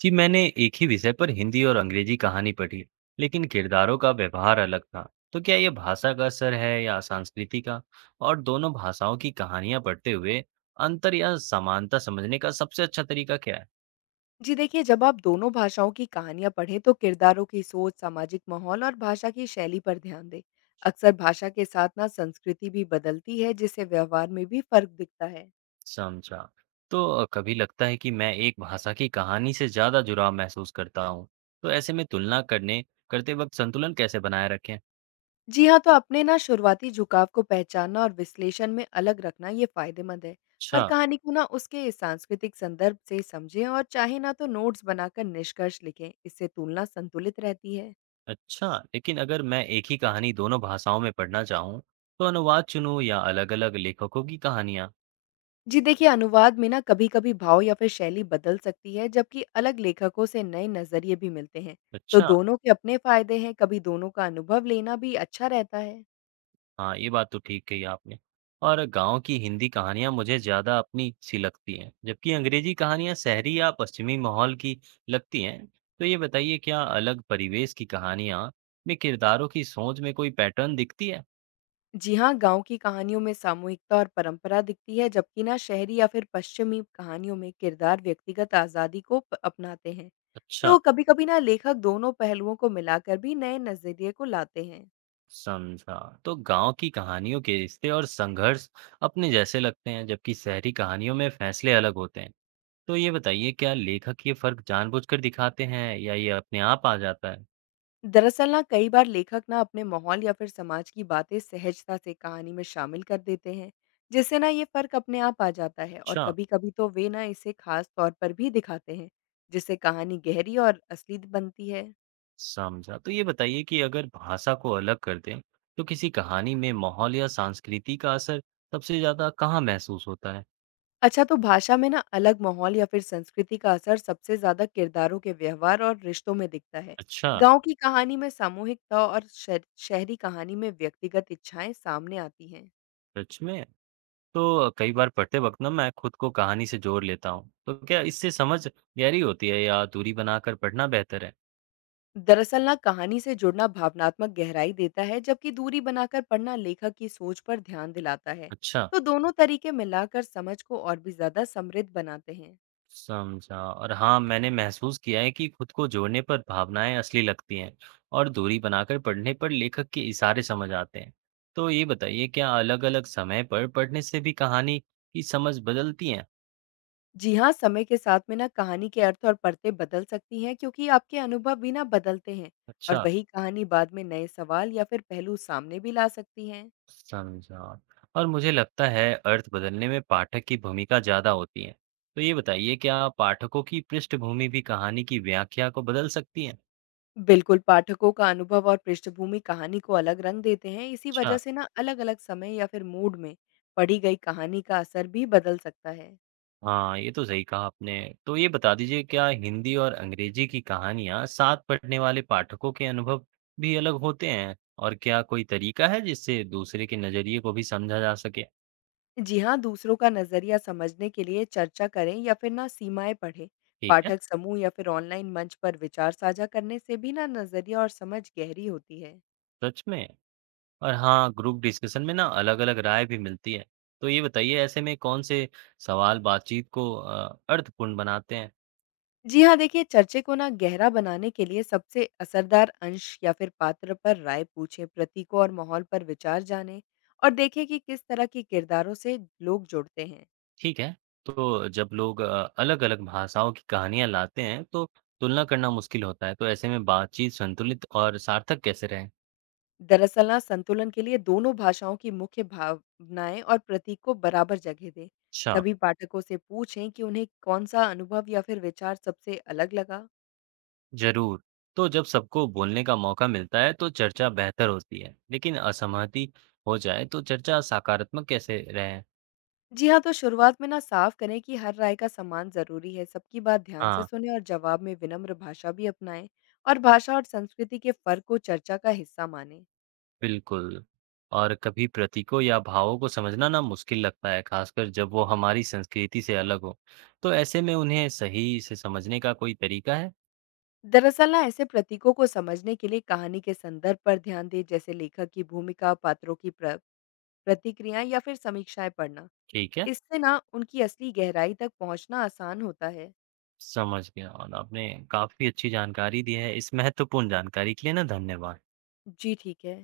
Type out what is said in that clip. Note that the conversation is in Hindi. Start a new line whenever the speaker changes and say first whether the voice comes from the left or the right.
right: जी मैंने एक ही विषय पर हिंदी और अंग्रेजी कहानी पढ़ी लेकिन किरदारों का व्यवहार अलग था। तो क्या ये भाषा का असर है या संस्कृति का? और दोनों भाषाओं की कहानियां पढ़ते हुए अंतर या समानता समझने का सबसे अच्छा तरीका क्या है?
left: जी देखिए जब आप दोनों भाषाओं की कहानियाँ पढ़ें तो किरदारों की सोच, सामाजिक माहौल और भाषा की शैली पर ध्यान दें। अक्सर भाषा के साथ ना संस्कृति भी बदलती है जिससे व्यवहार में भी फर्क दिखता है।
right: समझा। तो कभी लगता है कि मैं एक भाषा की कहानी से ज्यादा जुड़ाव महसूस करता हूँ। तो ऐसे में तुलना करने करते वक्त संतुलन कैसे बनाए रखें?
left: जी हाँ तो अपने ना शुरुआती झुकाव को पहचानना और विश्लेषण में अलग रखना ये फायदेमंद है।
right: अच्छा।
left: हर कहानी को ना उसके सांस्कृतिक संदर्भ से समझें और चाहे ना तो नोट्स बनाकर निष्कर्ष लिखें। इससे तुलना संतुलित रहती है।
right: अच्छा, लेकिन अगर मैं एक ही कहानी दोनों भाषाओं में पढ़ना चाहूँ, तो अनुवाद चुनूँ या अलग-अलग लेखकों की कहानियाँ?
left: जी देखिए, अनुवाद में ना कभी-कभी भाव या फिर शैली बदल सकती है, जबकि अलग लेखकों से नए नज़रिए भी मिलते हैं। तो
right: अच्छा।
left: दोनों के अपने फ़ायदे हैं, कभी दोनों का अनुभव लेना भी अच्छा रहता है।
right: हाँ, ये बात तो ठीक कही आपने। और गांव की हिंदी कहानियाँ मुझे ज़्यादा अपनी सी लगती हैं, जबकि अंग्रेजी कहानियाँ शहरी या पश्चिमी माहौल की लगती हैं। तो ये बताइए, क्या अलग परिवेश की कहानियाँ में किरदारों की सोच में कोई पैटर्न दिखती है?
left: जी हाँ, गाँव की कहानियों में सामूहिकता और परंपरा दिखती है, जबकि ना शहरी या फिर पश्चिमी कहानियों में किरदार व्यक्तिगत आज़ादी को प अपनाते हैं।
right: अच्छा।
left: तो कभी-कभी ना लेखक दोनों पहलुओं को मिलाकर भी नए नज़रिए को लाते हैं।
right: समझा। तो गांव की कहानियों के रिश्ते और संघर्ष अपने जैसे लगते हैं, जबकि शहरी कहानियों में फैसले अलग होते हैं। तो ये बताइए क्या लेखक ये फर्क जानबूझकर दिखाते हैं या ये अपने आप आ जाता है?
left: दरअसल ना कई बार लेखक ना अपने माहौल या फिर समाज की बातें सहजता से कहानी में शामिल कर देते हैं जिससे ना ये फर्क अपने आप आ जाता है और
right: अच्छा।
left: कभी कभी तो वे ना इसे खास तौर पर भी दिखाते हैं जिससे कहानी गहरी और असली बनती है।
right: समझा। तो ये बताइए कि अगर भाषा को अलग कर दें, तो किसी कहानी में माहौल या संस्कृति का असर सबसे ज्यादा कहाँ महसूस होता है?
left: अच्छा तो भाषा में ना अलग माहौल या फिर संस्कृति का असर सबसे ज्यादा किरदारों के व्यवहार और रिश्तों में दिखता है।
right: अच्छा।
left: गांव की कहानी में सामूहिकता और शहरी कहानी में व्यक्तिगत इच्छाएं सामने आती हैं।
right: सच में? तो कई बार पढ़ते वक्त ना मैं खुद को कहानी से जोड़ लेता हूँ। तो क्या इससे समझ गहरी होती है या दूरी बनाकर पढ़ना बेहतर है?
left: दरअसल ना कहानी से जुड़ना भावनात्मक गहराई देता है जबकि दूरी बनाकर पढ़ना लेखक की सोच पर ध्यान दिलाता है।
right: अच्छा।
left: तो दोनों तरीके मिलाकर समझ को और भी ज्यादा समृद्ध बनाते हैं।
right: समझा। और हाँ, मैंने महसूस किया है कि खुद को जोड़ने पर भावनाएं असली लगती हैं और दूरी बनाकर पढ़ने पर लेखक के इशारे समझ आते हैं। तो ये बताइए क्या अलग-अलग समय पर पढ़ने से भी कहानी की समझ बदलती है?
left: जी हाँ समय के साथ में ना कहानी के अर्थ और परतें बदल सकती हैं क्योंकि आपके अनुभव भी ना बदलते हैं। और
right: अच्छा।
left: वही कहानी बाद में नए सवाल या फिर पहलू सामने भी ला सकती हैं।
right: समझा। और मुझे लगता है अर्थ बदलने में पाठक की भूमिका ज़्यादा होती है। तो ये बताइए क्या पाठकों की पृष्ठभूमि भी कहानी की व्याख्या को बदल सकती है?
left: बिल्कुल पाठकों का अनुभव और पृष्ठभूमि कहानी को अलग रंग देते हैं, इसी
right: अच्छा।
left: वजह से ना अलग अलग समय या फिर मूड में पढ़ी गई कहानी का असर भी बदल सकता है।
right: हाँ, ये तो सही कहा आपने। तो ये बता दीजिए क्या हिंदी और अंग्रेजी की कहानियाँ साथ पढ़ने वाले पाठकों के अनुभव भी अलग होते हैं? और क्या कोई तरीका है जिससे दूसरे के नज़रिए को भी समझा जा सके?
left: जी हाँ, दूसरों का नज़रिया समझने के लिए चर्चा करें या फिर ना सीमाएं पढ़ें।
right: ठीक है।
left: पाठक समूह या फिर ऑनलाइन मंच पर विचार साझा करने से भी ना नज़रिया और समझ गहरी होती है।
right: सच में? और हाँ, ग्रुप डिस्कशन में ना अलग-अलग राय भी मिलती है। तो ये बताइए ऐसे में कौन से सवाल बातचीत को अर्थपूर्ण बनाते हैं?
left: जी हाँ, देखिए चर्चे को ना गहरा बनाने के लिए सबसे असरदार अंश या फिर पात्र पर राय पूछें, प्रतीकों और माहौल पर विचार जानें और देखें कि किस तरह के किरदारों से लोग जुड़ते हैं।
right: ठीक है। तो जब लोग अलग-अलग भाषाओं की कहानियाँ लाते हैं, तो तुलना करना मुश्किल होता है, तो ऐसे में बातचीत संतुलित और सार्थक कैसे रहे?
left: दरअसल ना संतुलन के लिए दोनों भाषाओं की मुख्य भावनाएं और प्रतीक को बराबर जगह दें।
right: अच्छा।
left: सभी पाठकों से पूछें कि उन्हें कौन सा अनुभव या फिर विचार सबसे अलग लगा।
right: ज़रूर। तो जब सबको बोलने का मौका मिलता है, तो चर्चा बेहतर होती है, लेकिन असहमति हो जाए, तो चर्चा सकारात्मक कैसे रहे?
left: जी हाँ तो शुरुआत में ना साफ करें कि हर राय का सम्मान जरूरी है, सबकी बात ध्यान से
right: हाँ।
left: सुने और जवाब में विनम्र भाषा भी अपनाएं। और भाषा और संस्कृति के फर्क को चर्चा का हिस्सा माने।
right: बिल्कुल। और कभी प्रतीकों या भावों को समझना ना मुश्किल लगता है, खासकर जब वो हमारी संस्कृति से अलग हो। तो ऐसे में उन्हें सही से समझने का कोई तरीका है?
left: दरअसल ना ऐसे प्रतीकों को समझने के लिए कहानी के संदर्भ पर ध्यान दें, जैसे लेखक की भूमिका, पात्रों की प्रतिक्रियाएं या फिर समीक्षाएं पढ़ना।
right: ठीक है।
left: इससे ना उनकी असली गहराई तक पहुँचना आसान होता है।
right: समझ गया और आपने काफ़ी अच्छी जानकारी दी है। इस महत्वपूर्ण जानकारी के लिए ना धन्यवाद।
left: जी, ठीक है।